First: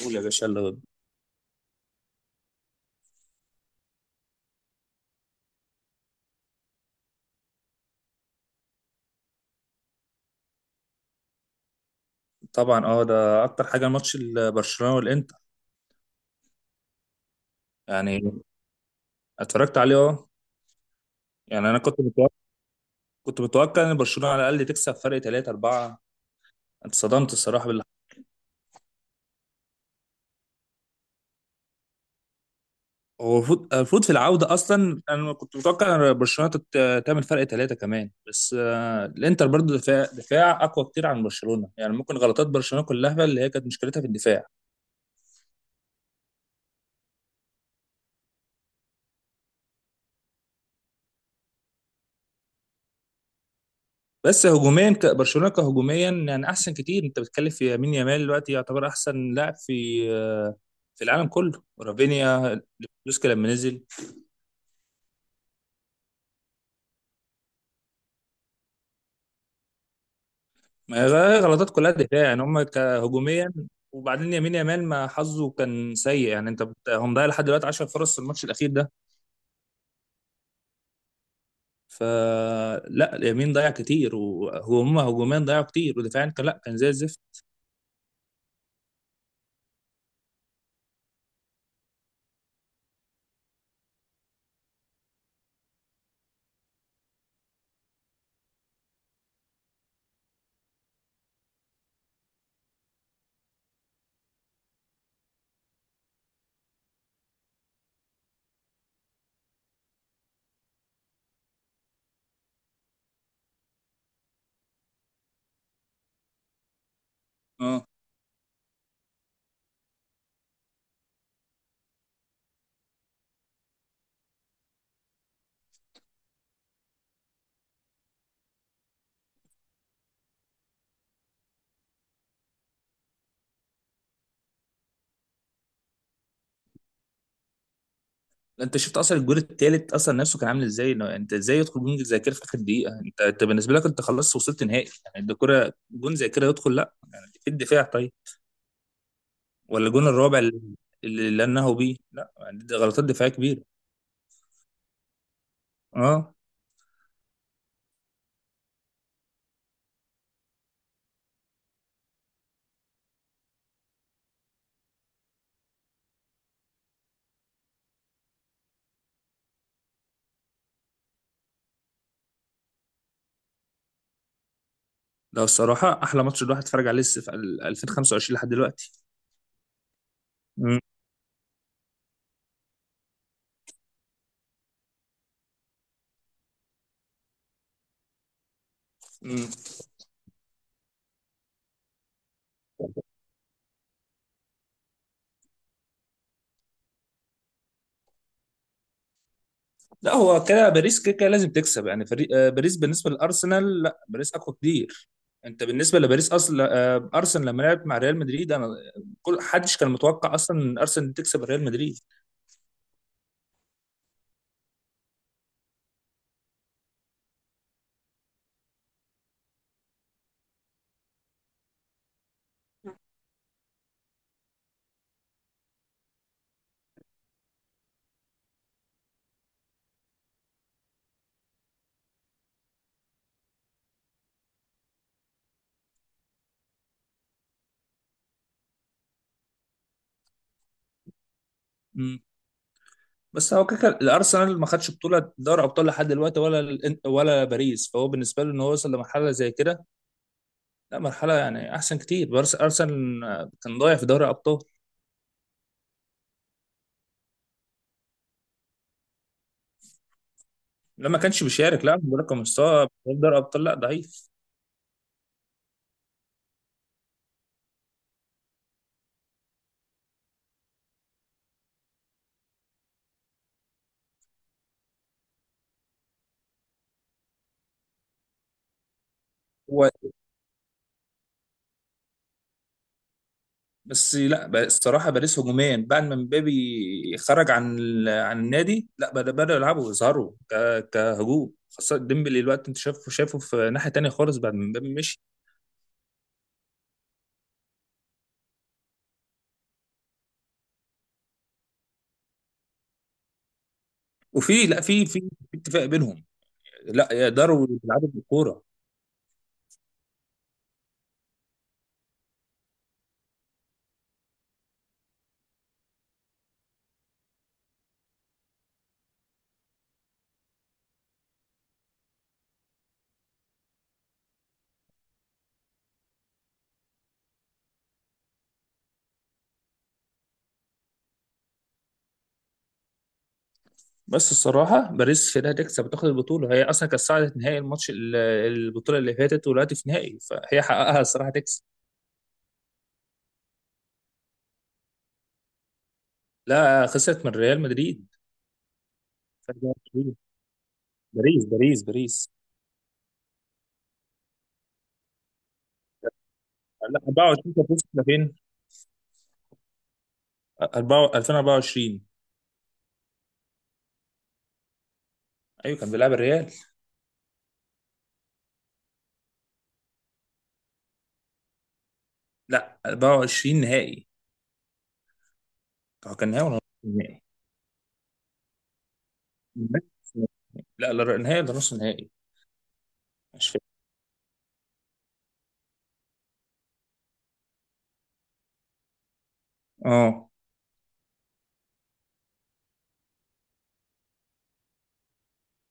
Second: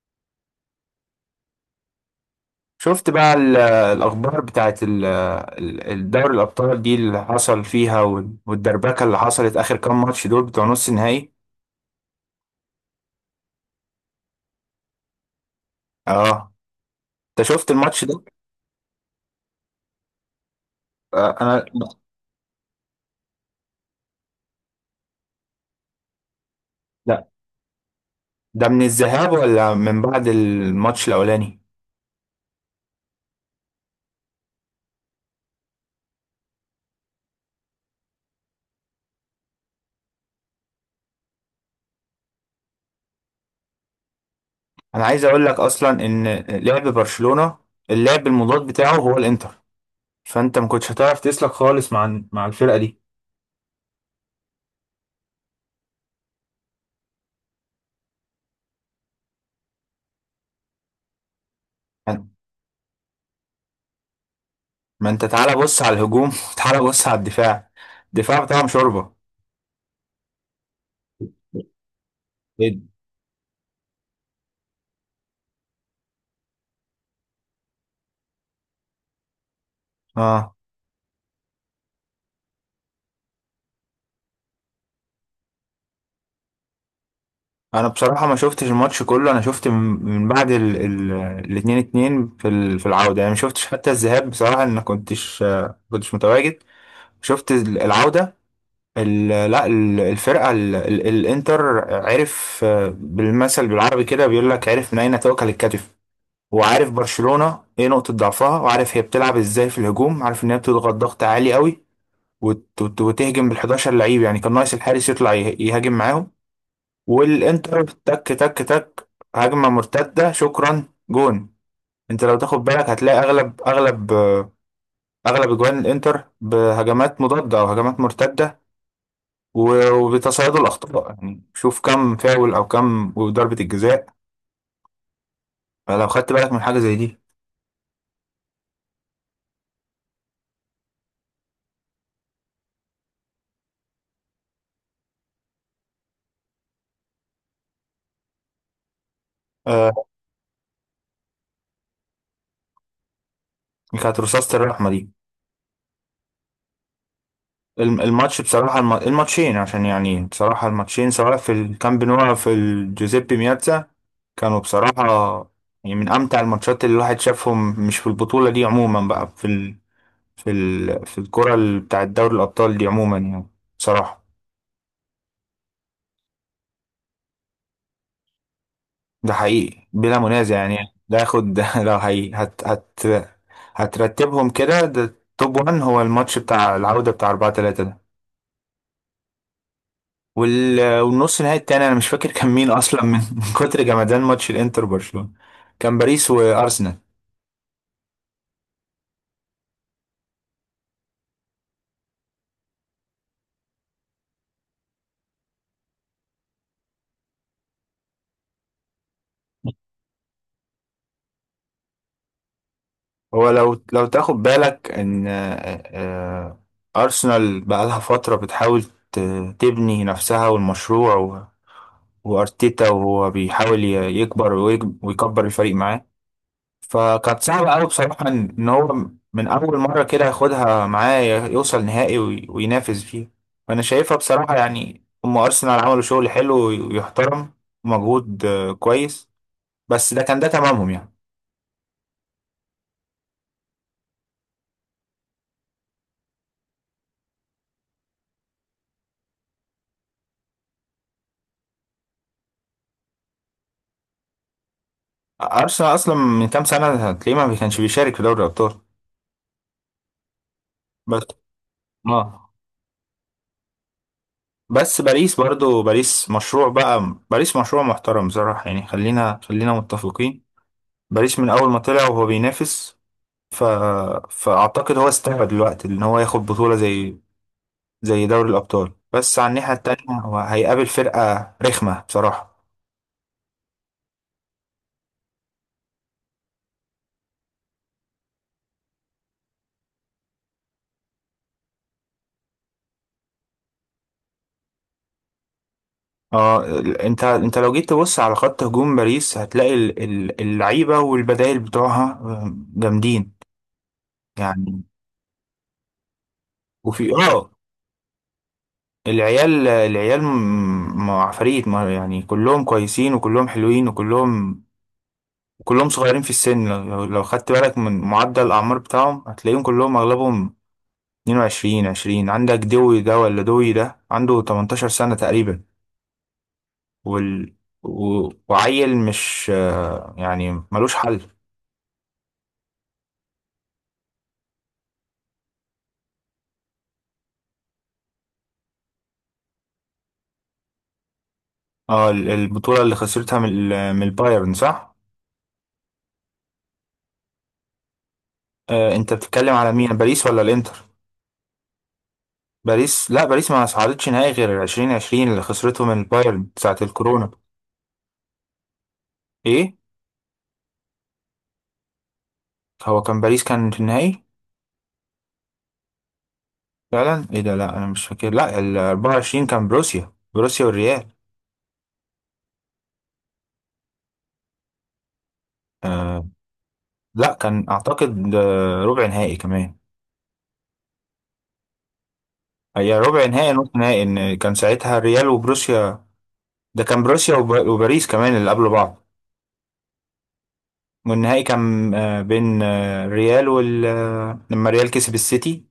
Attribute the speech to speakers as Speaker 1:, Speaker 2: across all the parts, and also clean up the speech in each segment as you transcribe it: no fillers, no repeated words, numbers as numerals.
Speaker 1: قول يا باشا يلا بينا.
Speaker 2: شفت بقى الأخبار بتاعت الدوري الأبطال دي اللي حصل فيها والدربكة اللي حصلت آخر كام ماتش دول بتوع نص النهائي.
Speaker 1: طبعا، ده اكتر حاجه ماتش برشلونه والانتر.
Speaker 2: اه، انت شفت الماتش
Speaker 1: يعني
Speaker 2: ده؟
Speaker 1: اتفرجت عليه، اه.
Speaker 2: آه انا.
Speaker 1: يعني انا كنت متوقع، كنت متوقع ان برشلونه على الاقل تكسب فرق 3 4.
Speaker 2: لا،
Speaker 1: اتصدمت الصراحه باللي حصل.
Speaker 2: ده من الذهاب ولا من بعد الماتش الأولاني؟
Speaker 1: هو المفروض، في العوده اصلا انا كنت متوقع ان برشلونه تعمل فرق 3 كمان، بس الانتر برضو دفاع دفاع اقوى كتير عن برشلونه، يعني ممكن غلطات برشلونه كلها اللي هي كانت مشكلتها في الدفاع.
Speaker 2: انا عايز اقول لك اصلا ان لعب برشلونة، اللعب المضاد بتاعه هو الانتر. فانت ما كنتش هتعرف تسلك خالص مع الفرقة دي.
Speaker 1: بس هجوميا، برشلونه كهجوميا يعني احسن كتير. انت بتتكلم في يمين يامال، دلوقتي يعتبر احسن لاعب في في العالم كله. رافينيا، ليفاندوسكي لما نزل.
Speaker 2: ما انت تعالى بص على الهجوم وتعالى بص على الدفاع. الدفاع بتاعهم شوربة.
Speaker 1: ما هي غلطات كلها دفاع، يعني هم
Speaker 2: إيه؟ ده؟
Speaker 1: كهجوميا. وبعدين يمين يامال ما حظه كان سيء، يعني انت هو مضيع لحد دلوقتي 10 فرص في الماتش الاخير ده.
Speaker 2: اه،
Speaker 1: فلا اليمين ضيع كتير، وهم هجوميا ضيعوا كتير، ودفاعيا كان، لا كان زي الزفت.
Speaker 2: انا بصراحه ما شفتش الماتش كله. انا شفت من من بعد ال ال الاتنين اتنين في في العوده، يعني ما شفتش حتى الذهاب بصراحه. انا كنتش كنتش متواجد. شفت العوده. ال لا ال- الفرقه ال ال الانتر عرف. بالمثل بالعربي كده بيقول لك: عرف من اين تؤكل الكتف. وعارف برشلونه ايه نقطه ضعفها، وعارف هي بتلعب ازاي في الهجوم، عارف ان هي بتضغط ضغط عالي قوي، وتهجم بال11 لعيب. يعني كان ناقص الحارس يطلع يهاجم معاهم. والانتر تك تك تك، هجمة مرتدة شكرا جون. انت لو تاخد بالك هتلاقي اغلب اغلب اغلب اجوان الانتر بهجمات مضادة او هجمات مرتدة، وبتصيد الاخطاء. يعني شوف كم فاول او كم ضربة الجزاء لو خدت بالك من حاجة زي دي.
Speaker 1: انت شفت اصلا الجول التالت اصلا نفسه كان عامل ازاي، إنه انت ازاي يدخل جون زي كده في اخر دقيقه؟ انت، بالنسبه لك انت خلاص وصلت نهائي، يعني انت كره جون زي كده يدخل، لا يعني في الدفاع طيب؟ ولا
Speaker 2: آه،
Speaker 1: الجون الرابع اللي انهوا بيه، لا يعني دي غلطات دفاعيه كبيره.
Speaker 2: كانت رصاصة الرحمة دي.
Speaker 1: اه،
Speaker 2: الماتش بصراحة، الماتشين عشان يعني بصراحة الماتشين سواء في الكامب نو أو في الجوزيبي مياتزا، كانوا بصراحة يعني من أمتع الماتشات اللي الواحد شافهم. مش في البطولة دي عموما بقى، في في الكرة بتاع دوري الأبطال دي عموما يعني. بصراحة
Speaker 1: ده الصراحه احلى ماتش الواحد اتفرج عليه، في 2025 لحد دلوقتي.
Speaker 2: ده حقيقي بلا منازع يعني. ده ياخد ده لو حقيقي هترتبهم كده، ده توب 1 هو الماتش بتاع العودة بتاع 4-3 ده.
Speaker 1: مم.
Speaker 2: والنص نهائي التاني أنا مش فاكر كان مين أصلا من من كتر جمدان ماتش الإنتر برشلونة. كان باريس وأرسنال.
Speaker 1: لا هو كده باريس كده كده لازم تكسب، يعني فريق باريس بالنسبه للارسنال، لا باريس اقوى كتير. انت بالنسبه لباريس اصلا، ارسنال لما لعبت مع ريال مدريد، انا كل حدش كان متوقع اصلا ان ارسنال تكسب ريال مدريد.
Speaker 2: هو لو تاخد بالك ان آه، ارسنال بقالها فتره بتحاول ت- تبني نفسها والمشروع، وارتيتا وهو بيحاول يكبر ويكبر الفريق معاه. فكانت صعبه قوي بصراحه ان هو من اول مره كده ياخدها معاه يوصل نهائي وينافس فيه. فانا شايفها بصراحه، يعني هم ارسنال عملوا شغل حلو ويحترم ومجهود كويس. بس ده كان ده تمامهم يعني.
Speaker 1: مم. بس هو كده كده الارسنال ما خدش بطوله دوري ابطال لحد دلوقتي، ولا ولا باريس، فهو بالنسبه له ان هو وصل لمرحله زي كده، لا مرحله يعني احسن كتير. باريس، ارسنال كان ضايع في دوري ابطال.
Speaker 2: أرسنال أصلا من كام سنة هتلاقيه ما كانش بيشارك في دوري الأبطال.
Speaker 1: لما
Speaker 2: بس
Speaker 1: كانش بيشارك، لا برقم
Speaker 2: اه.
Speaker 1: مستوى في دوري ابطال لا ضعيف.
Speaker 2: بس باريس برضو، باريس مشروع بقى. باريس مشروع محترم بصراحة يعني. خلينا خلينا متفقين، باريس من أول ما طلع وهو بينافس. ف... فأعتقد هو استوعب دلوقتي إن هو ياخد بطولة زي دوري الأبطال، بس على الناحية التانية هو هيقابل فرقة رخمة بصراحة.
Speaker 1: بس لا، الصراحه باريس هجوميا، بعد ما مبابي خرج عن عن النادي، لا بداوا يلعبوا يظهروا كهجوم، خاصه ديمبلي الوقت انت شايفه، شايفه في ناحيه تانية خالص بعد ما مبابي مشي.
Speaker 2: اه، انت لو جيت تبص على خط هجوم باريس هتلاقي اللعيبة والبدائل بتوعها جامدين
Speaker 1: وفي لا
Speaker 2: يعني.
Speaker 1: في في في اتفاق بينهم لا
Speaker 2: وفي اه.
Speaker 1: يقدروا يلعبوا بالكوره.
Speaker 2: العيال العيال عفاريت، يعني كلهم كويسين وكلهم حلوين وكللهم كلهم صغيرين في السن. لو خدت بالك من معدل الأعمار بتاعهم هتلاقيهم كلهم أغلبهم 22 20. عندك دوي ده ولا دوي ده عنده 18 سنة تقريبا. وال... وعيل مش يعني ملوش حل.
Speaker 1: بس الصراحه باريس كده هتكسب وتاخد البطوله، هي اصلا كانت صعدت نهائي الماتش، البطوله اللي فاتت، ودلوقتي في نهائي، فهي حققها الصراحه تكسب.
Speaker 2: اه، البطولة اللي خسرتها من من البايرن صح؟
Speaker 1: لا خسرت من ريال مدريد.
Speaker 2: انت بتتكلم
Speaker 1: فرق.
Speaker 2: على مين، باريس ولا الانتر؟
Speaker 1: باريس باريس.
Speaker 2: باريس، لا باريس ما صعدتش نهائي غير 2020 اللي خسرته من بايرن ساعة
Speaker 1: لا
Speaker 2: الكورونا.
Speaker 1: 24 كانت وصلت لفين؟
Speaker 2: ايه.
Speaker 1: 2024.
Speaker 2: هو كان باريس كان في النهائي.
Speaker 1: ايوه كان بيلعب الريال.
Speaker 2: فعلا، ايه ده؟ لا انا مش فاكر. لا، ال 24 كان بروسيا، بروسيا والريال.
Speaker 1: لا 24 نهائي. هو
Speaker 2: آه
Speaker 1: كان نهائي ولا نص نهائي؟
Speaker 2: لا، كان اعتقد ربع نهائي كمان.
Speaker 1: لا لا، نهائي ولا نص نهائي؟
Speaker 2: هي ربع
Speaker 1: مش
Speaker 2: نهائي
Speaker 1: فاكر.
Speaker 2: نص نهائي، ان كان ساعتها الريال وبروسيا. ده كان بروسيا وباريس كمان اللي قبل بعض.
Speaker 1: اه.
Speaker 2: والنهائي كان بين الريال وال آه، لما الريال كسب السيتي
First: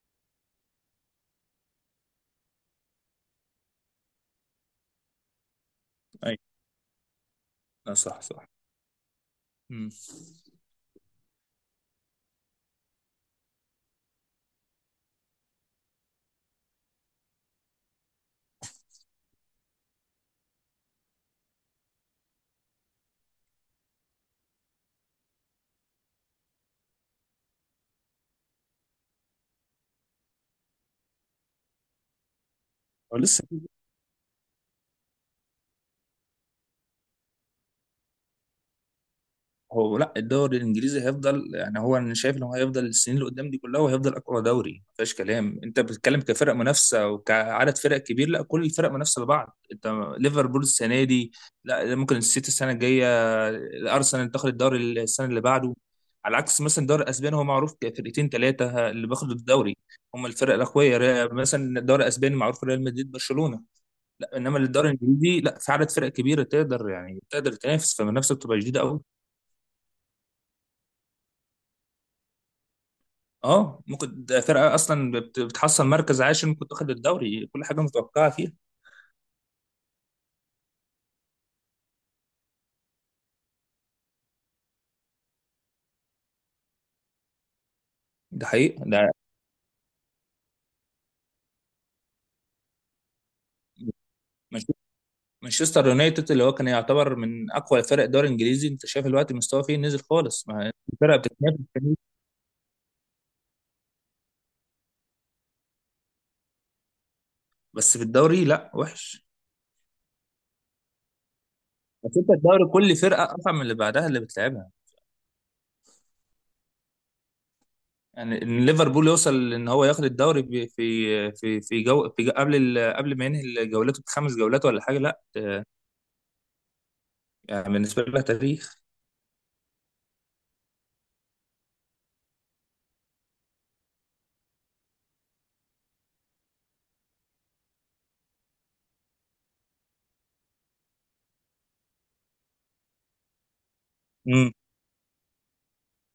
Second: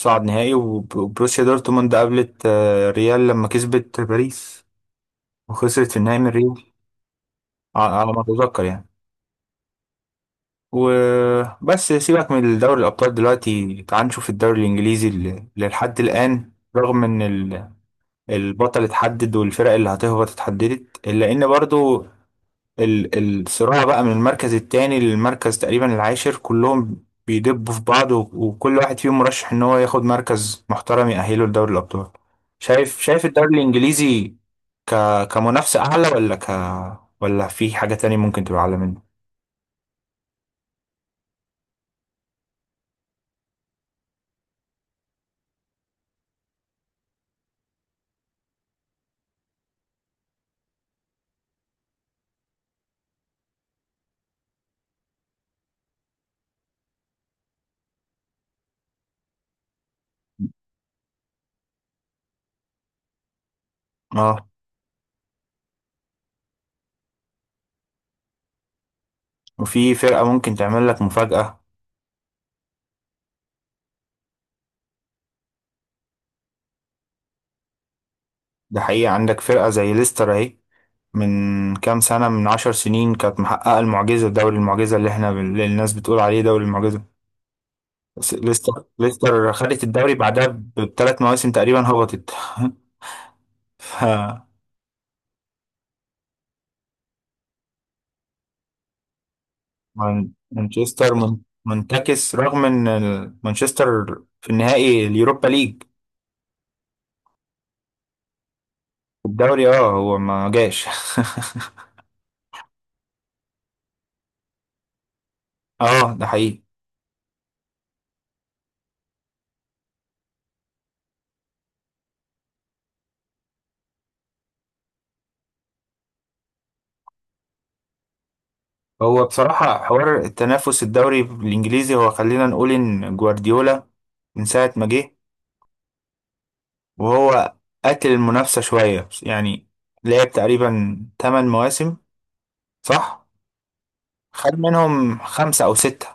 Speaker 2: صعد نهائي، وبروسيا دورتموند قابلت ريال لما كسبت باريس، وخسرت في النهائي من
Speaker 1: ايوه.
Speaker 2: ريال،
Speaker 1: لا
Speaker 2: على ما
Speaker 1: صح صح.
Speaker 2: اتذكر يعني.
Speaker 1: امم
Speaker 2: وبس سيبك من دوري الابطال دلوقتي، تعال نشوف الدوري الانجليزي اللي لحد الان رغم ان البطل اتحدد والفرق اللي هتهبط اتحددت، الا ان برضو الصراع بقى من المركز التاني للمركز تقريبا العاشر، كلهم بيدبوا في بعض، وكل واحد فيهم مرشح ان هو ياخد مركز محترم يأهله لدوري الأبطال. شايف
Speaker 1: هو
Speaker 2: شايف
Speaker 1: لسه،
Speaker 2: الدوري الإنجليزي ك كمنافسة أعلى، ولا في حاجة تانية ممكن تبقى أعلى منه؟
Speaker 1: لا الدوري الانجليزي هيفضل، يعني هو انا شايف ان هو هيفضل السنين اللي قدام دي كلها، وهيفضل اقوى دوري ما فيهاش كلام. انت بتتكلم كفرق منافسه وكعدد فرق كبير، لا كل الفرق منافسه لبعض. انت ليفربول السنه دي، لا ممكن السيتي السنه الجايه، الارسنال تاخد الدوري السنه اللي بعده. على عكس مثلا الدوري الاسباني، هو معروف كفرقتين ثلاثه اللي بياخدوا الدوري، هم الفرق الاقوياء. مثلا الدوري الاسباني معروف ريال مدريد برشلونه. لا
Speaker 2: اه.
Speaker 1: انما الدوري الانجليزي لا، في عدد فرق كبيره تقدر يعني تقدر تنافس، فالمنافسه بتبقى جديده قوي.
Speaker 2: وفي فرقة ممكن تعمل لك مفاجأة.
Speaker 1: اه ممكن، ده فرقه اصلا بتحصل مركز عاشر ممكن تاخد الدوري، كل حاجه متوقعه فيها.
Speaker 2: ده حقيقة عندك فرقة زي ليستر اهي، من كام سنة، من 10 سنين كانت محققة المعجزة، دوري المعجزة اللي احنا، اللي الناس بتقول عليه دوري المعجزة. بس
Speaker 1: ده
Speaker 2: ليستر،
Speaker 1: حقيقه ده.
Speaker 2: ليستر خدت الدوري بعدها ب3 مواسم تقريبا هبطت ف
Speaker 1: مانش- مانشستر يونايتد اللي هو كان يعتبر من اقوى فرق الدوري الانجليزي، انت شايف الوقت مستواه فيه نزل خالص، ما
Speaker 2: مانشستر
Speaker 1: الفرقه بتتنافس كتير.
Speaker 2: منتكس رغم ان مانشستر في النهائي اليوروبا ليج.
Speaker 1: بس في الدوري لا وحش.
Speaker 2: الدوري اه هو ما جاش
Speaker 1: بس انت الدوري كل فرقه اصعب من اللي بعدها اللي بتلعبها.
Speaker 2: اه ده حقيقي.
Speaker 1: يعني ان ليفربول يوصل ان هو ياخد الدوري، في جو، في جو قبل قبل ما ينهي جولته بخمس جولات ولا حاجه، لا يعني بالنسبه لها تاريخ.
Speaker 2: هو بصراحة حوار التنافس الدوري الانجليزي هو، خلينا نقول ان جوارديولا من ساعة ما جه وهو قتل المنافسة شوية يعني. لعب تقريبا 8 مواسم صح؟
Speaker 1: مم.
Speaker 2: خد منهم خمسة أو ستة.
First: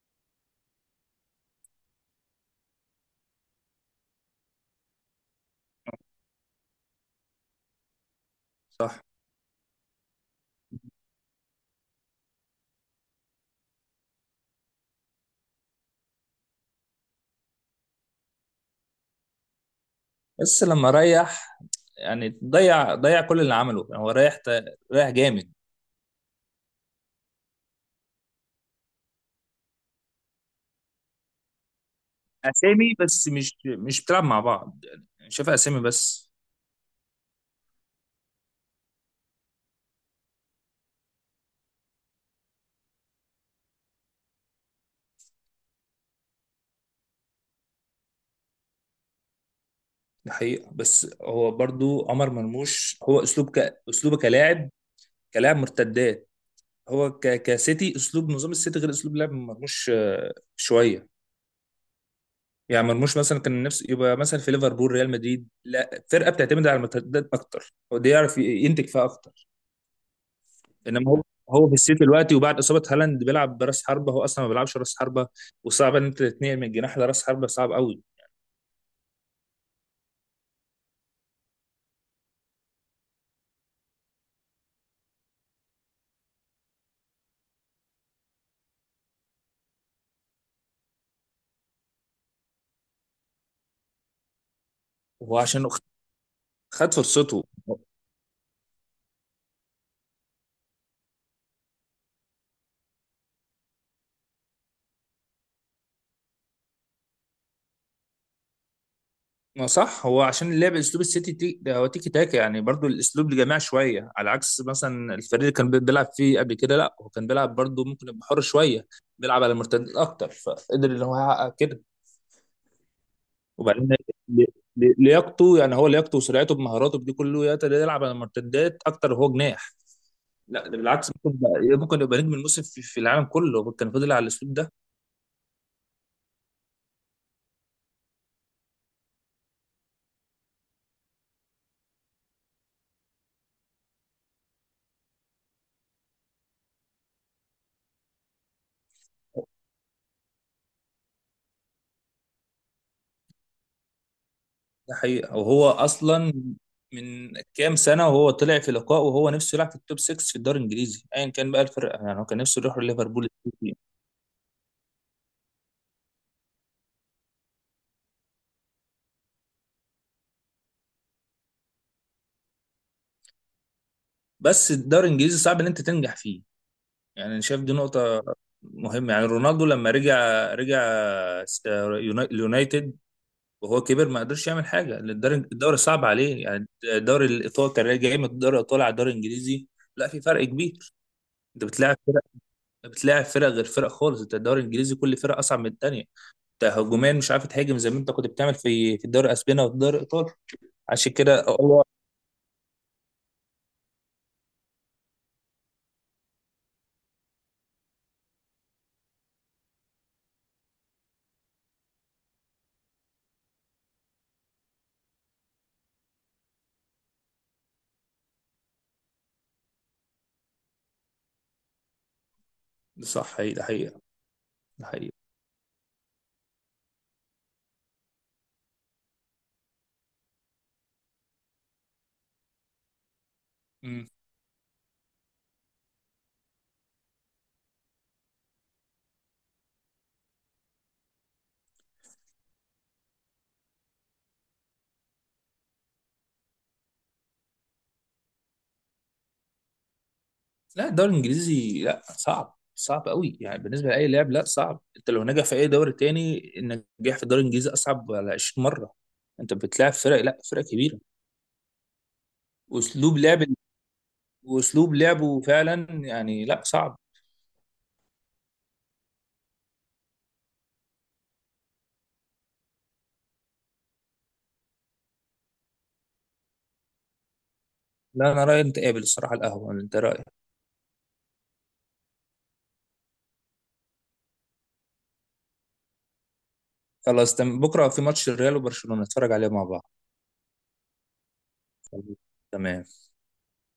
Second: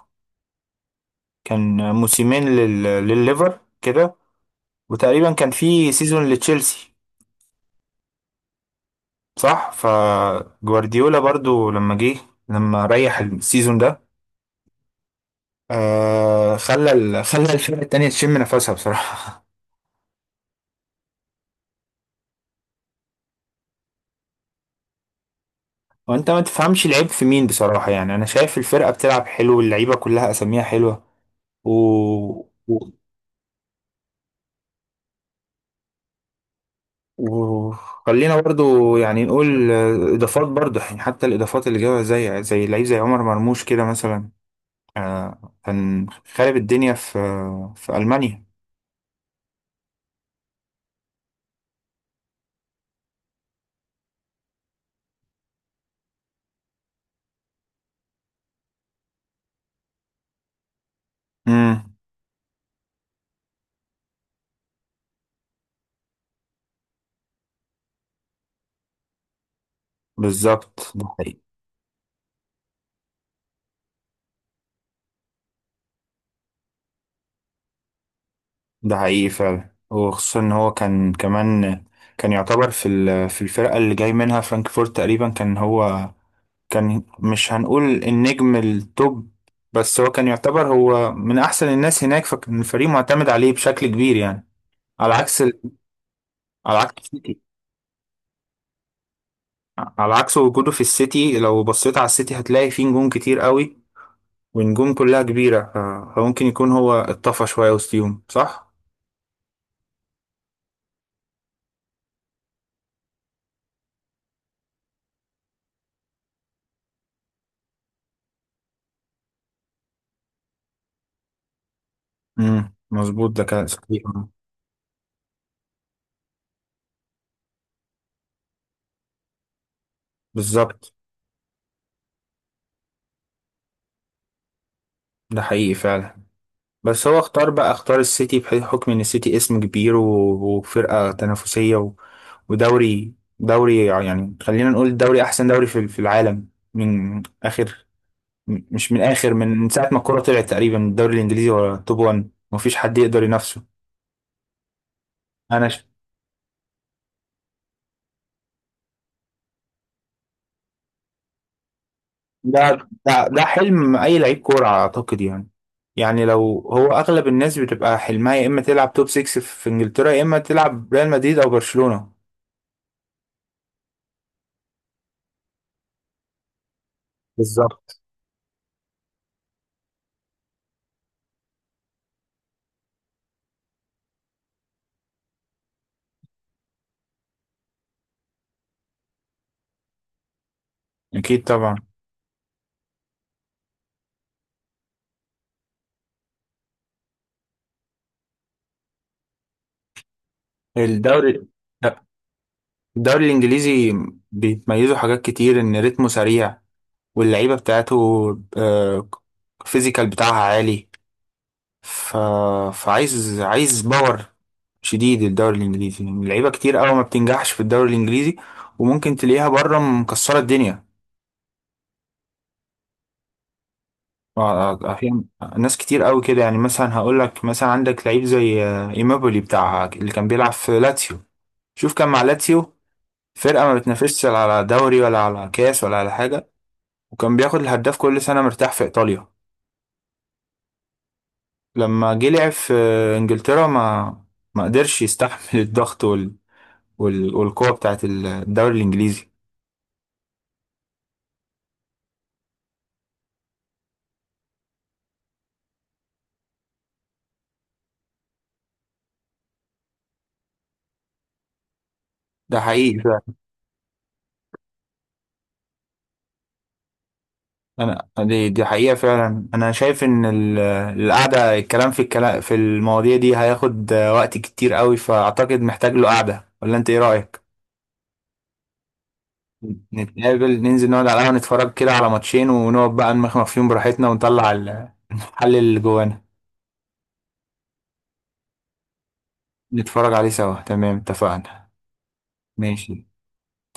Speaker 2: كان موسمين للليفر كده، وتقريبا كان في سيزون لتشيلسي صح. فجوارديولا برضو لما جه، لما ريح السيزون ده، آه خلى خلى الفرقة التانية تشم نفسها بصراحة.
Speaker 1: بس لما ريح، يعني ضيع، كل اللي عمله، يعني هو رايح، رايح جامد.
Speaker 2: وانت ما تفهمش العيب في مين بصراحة. يعني انا شايف الفرقة بتلعب حلو، اللعيبة كلها اساميها حلوة و... و...
Speaker 1: اسامي بس، مش بتلعب مع بعض، يعني شايف اسامي بس.
Speaker 2: وخلينا برضو يعني نقول اضافات. برضو يعني حتى الاضافات اللي جابها زي لعيب زي عمر مرموش كده مثلا، كان خارب الدنيا في ألمانيا.
Speaker 1: دي حقيقة، بس هو برضو عمر مرموش هو اسلوب اسلوبه كلاعب، كلاعب مرتدات. هو كسيتي اسلوب نظام السيتي غير اسلوب لعب مرموش شوية.
Speaker 2: امم
Speaker 1: يعني مرموش مثلا كان نفسه يبقى مثلا في ليفربول ريال مدريد، لا فرقة بتعتمد على المرتدات اكتر، هو ده يعرف ينتج فيها اكتر.
Speaker 2: بالظبط ده
Speaker 1: انما هو،
Speaker 2: حقيقي.
Speaker 1: في السيتي دلوقتي وبعد اصابه هالاند بيلعب براس حربه، هو اصلا ما بيلعبش راس حربه، وصعب ان انت تتنقل من جناح لراس حربه، صعب قوي.
Speaker 2: ده حقيقي فعلا. وخصوصا ان هو كان كمان، كان يعتبر في في الفرقة اللي جاي منها فرانكفورت تقريبا. كان هو كان مش هنقول النجم التوب، بس هو كان يعتبر هو من احسن الناس هناك، فكان الفريق معتمد عليه بشكل كبير يعني. على
Speaker 1: وهو
Speaker 2: عكس
Speaker 1: عشان
Speaker 2: على
Speaker 1: خد
Speaker 2: عكس السيتي.
Speaker 1: فرصته.
Speaker 2: على عكس وجوده في السيتي، لو بصيت على السيتي هتلاقي فيه نجوم كتير قوي، ونجوم كلها كبيرة. فممكن يكون هو اتطفى شوية وسطيهم صح؟
Speaker 1: ما صح، هو عشان اللعب اسلوب السيتي ده هو تيكي تاكا، يعني برضو الاسلوب لجماعي شويه، على عكس مثلا الفريق اللي كان بيلعب فيه قبل كده، لا هو كان بيلعب برضو ممكن يبقى حر شويه، بيلعب على المرتدات اكتر، فقدر ان هو يحقق كده.
Speaker 2: مظبوط ده كان
Speaker 1: وبعدين
Speaker 2: صحيح.
Speaker 1: ل- لياقته، يعني هو لياقته وسرعته بمهاراته بدي كله يقدر يلعب على المرتدات اكتر وهو جناح. لا ده
Speaker 2: بالظبط
Speaker 1: بالعكس، ممكن يبقى، نجم الموسم في، العالم كله، كان فضل على الاسلوب ده.
Speaker 2: ده حقيقي فعلا. بس هو اختار بقى، اختار السيتي بحكم ان السيتي اسم كبير وفرقة تنافسية ودوري، يعني خلينا نقول دوري احسن دوري في العالم. من اخر، مش من اخر، من من ساعة ما الكورة طلعت تقريبا الدوري الانجليزي هو توب 1 مفيش حد يقدر ينافسه.
Speaker 1: ده حقيقه،
Speaker 2: انا،
Speaker 1: وهو اصلا من كام سنه وهو طلع في لقاء وهو نفسه يلعب في التوب 6 في الدوري الانجليزي، ايا كان بقى الفرق، يعني هو كان نفسه يروح
Speaker 2: ده ده
Speaker 1: ليفربول
Speaker 2: ده
Speaker 1: السيتي.
Speaker 2: حلم اي لعيب كوره اعتقد يعني. يعني لو، هو اغلب الناس بتبقى حلمها يا اما تلعب توب 6 في انجلترا، يا اما تلعب ريال مدريد او برشلونه.
Speaker 1: بس الدوري الانجليزي صعب ان انت تنجح فيه، يعني انا شايف دي
Speaker 2: بالظبط.
Speaker 1: نقطه مهمه. يعني رونالدو لما رجع، رجع اليونايتد وهو كبر، ما قدرش يعمل حاجه لأن الدوري، صعب عليه. يعني الدوري الايطالي كان جاي من الدوري الايطالي على الدوري الانجليزي، لا في فرق كبير.
Speaker 2: اكيد
Speaker 1: انت
Speaker 2: طبعا.
Speaker 1: بتلاعب، فرق غير فرق خالص، انت الدوري الانجليزي كل فرقه اصعب من الثانيه. انت هجوميا مش عارف تهاجم زي ما انت كنت بتعمل في، الدوري الاسباني او الدوري الايطالي، عشان
Speaker 2: الدوري
Speaker 1: كده الله.
Speaker 2: الدوري الانجليزي بيتميزوا حاجات كتير: ان رتمه سريع واللعيبه بتاعته آه، الفيزيكال بتاعها عالي. ف... فعايز، باور شديد الدوري الانجليزي. يعني لعيبه كتير قوي ما بتنجحش في الدوري الانجليزي، وممكن تلاقيها بره مكسره الدنيا.
Speaker 1: صح، ده حقيقه، ده حقيقه.
Speaker 2: أحيانا ناس كتير قوي كده. يعني مثلا هقول لك، مثلا عندك لعيب زي إيمابولي بتاع اللي كان بيلعب في لاتسيو. شوف كان مع لاتسيو، فرقة ما
Speaker 1: مم.
Speaker 2: بتنافسش لا على دوري ولا على كاس ولا على حاجة، وكان بياخد الهداف كل سنة مرتاح في إيطاليا. لما جه لعب في إنجلترا ما قدرش يستحمل الضغط والقوة بتاعت الدوري الإنجليزي.
Speaker 1: لا الدوري الانجليزي لا صعب، صعب قوي، يعني بالنسبه لاي لاعب لا صعب. انت لو نجح في اي دوري تاني، النجاح في الدوري الانجليزي اصعب على 20 مره. انت بتلاعب فرق، لا فرق كبيره،
Speaker 2: ده حقيقي.
Speaker 1: واسلوب لعب، واسلوب لعبه فعلا، يعني لا صعب.
Speaker 2: انا، دي حقيقة فعلا. انا شايف ان القعدة، الكلام في المواضيع دي هياخد وقت كتير قوي، فاعتقد محتاج له قعدة ولا انت ايه رأيك؟
Speaker 1: لا انا رايي انت قابل الصراحه القهوه، انت رايك؟
Speaker 2: نتقابل ننزل نقعد على القهوة، نتفرج كده على ماتشين ونقعد بقى نمخمخ فيهم براحتنا ونطلع. المحل اللي جوانا
Speaker 1: خلاص تمام، بكره في ماتش الريال وبرشلونه نتفرج عليه مع بعض.
Speaker 2: نتفرج عليه سوا. تمام اتفقنا. ماشي.
Speaker 1: تمام.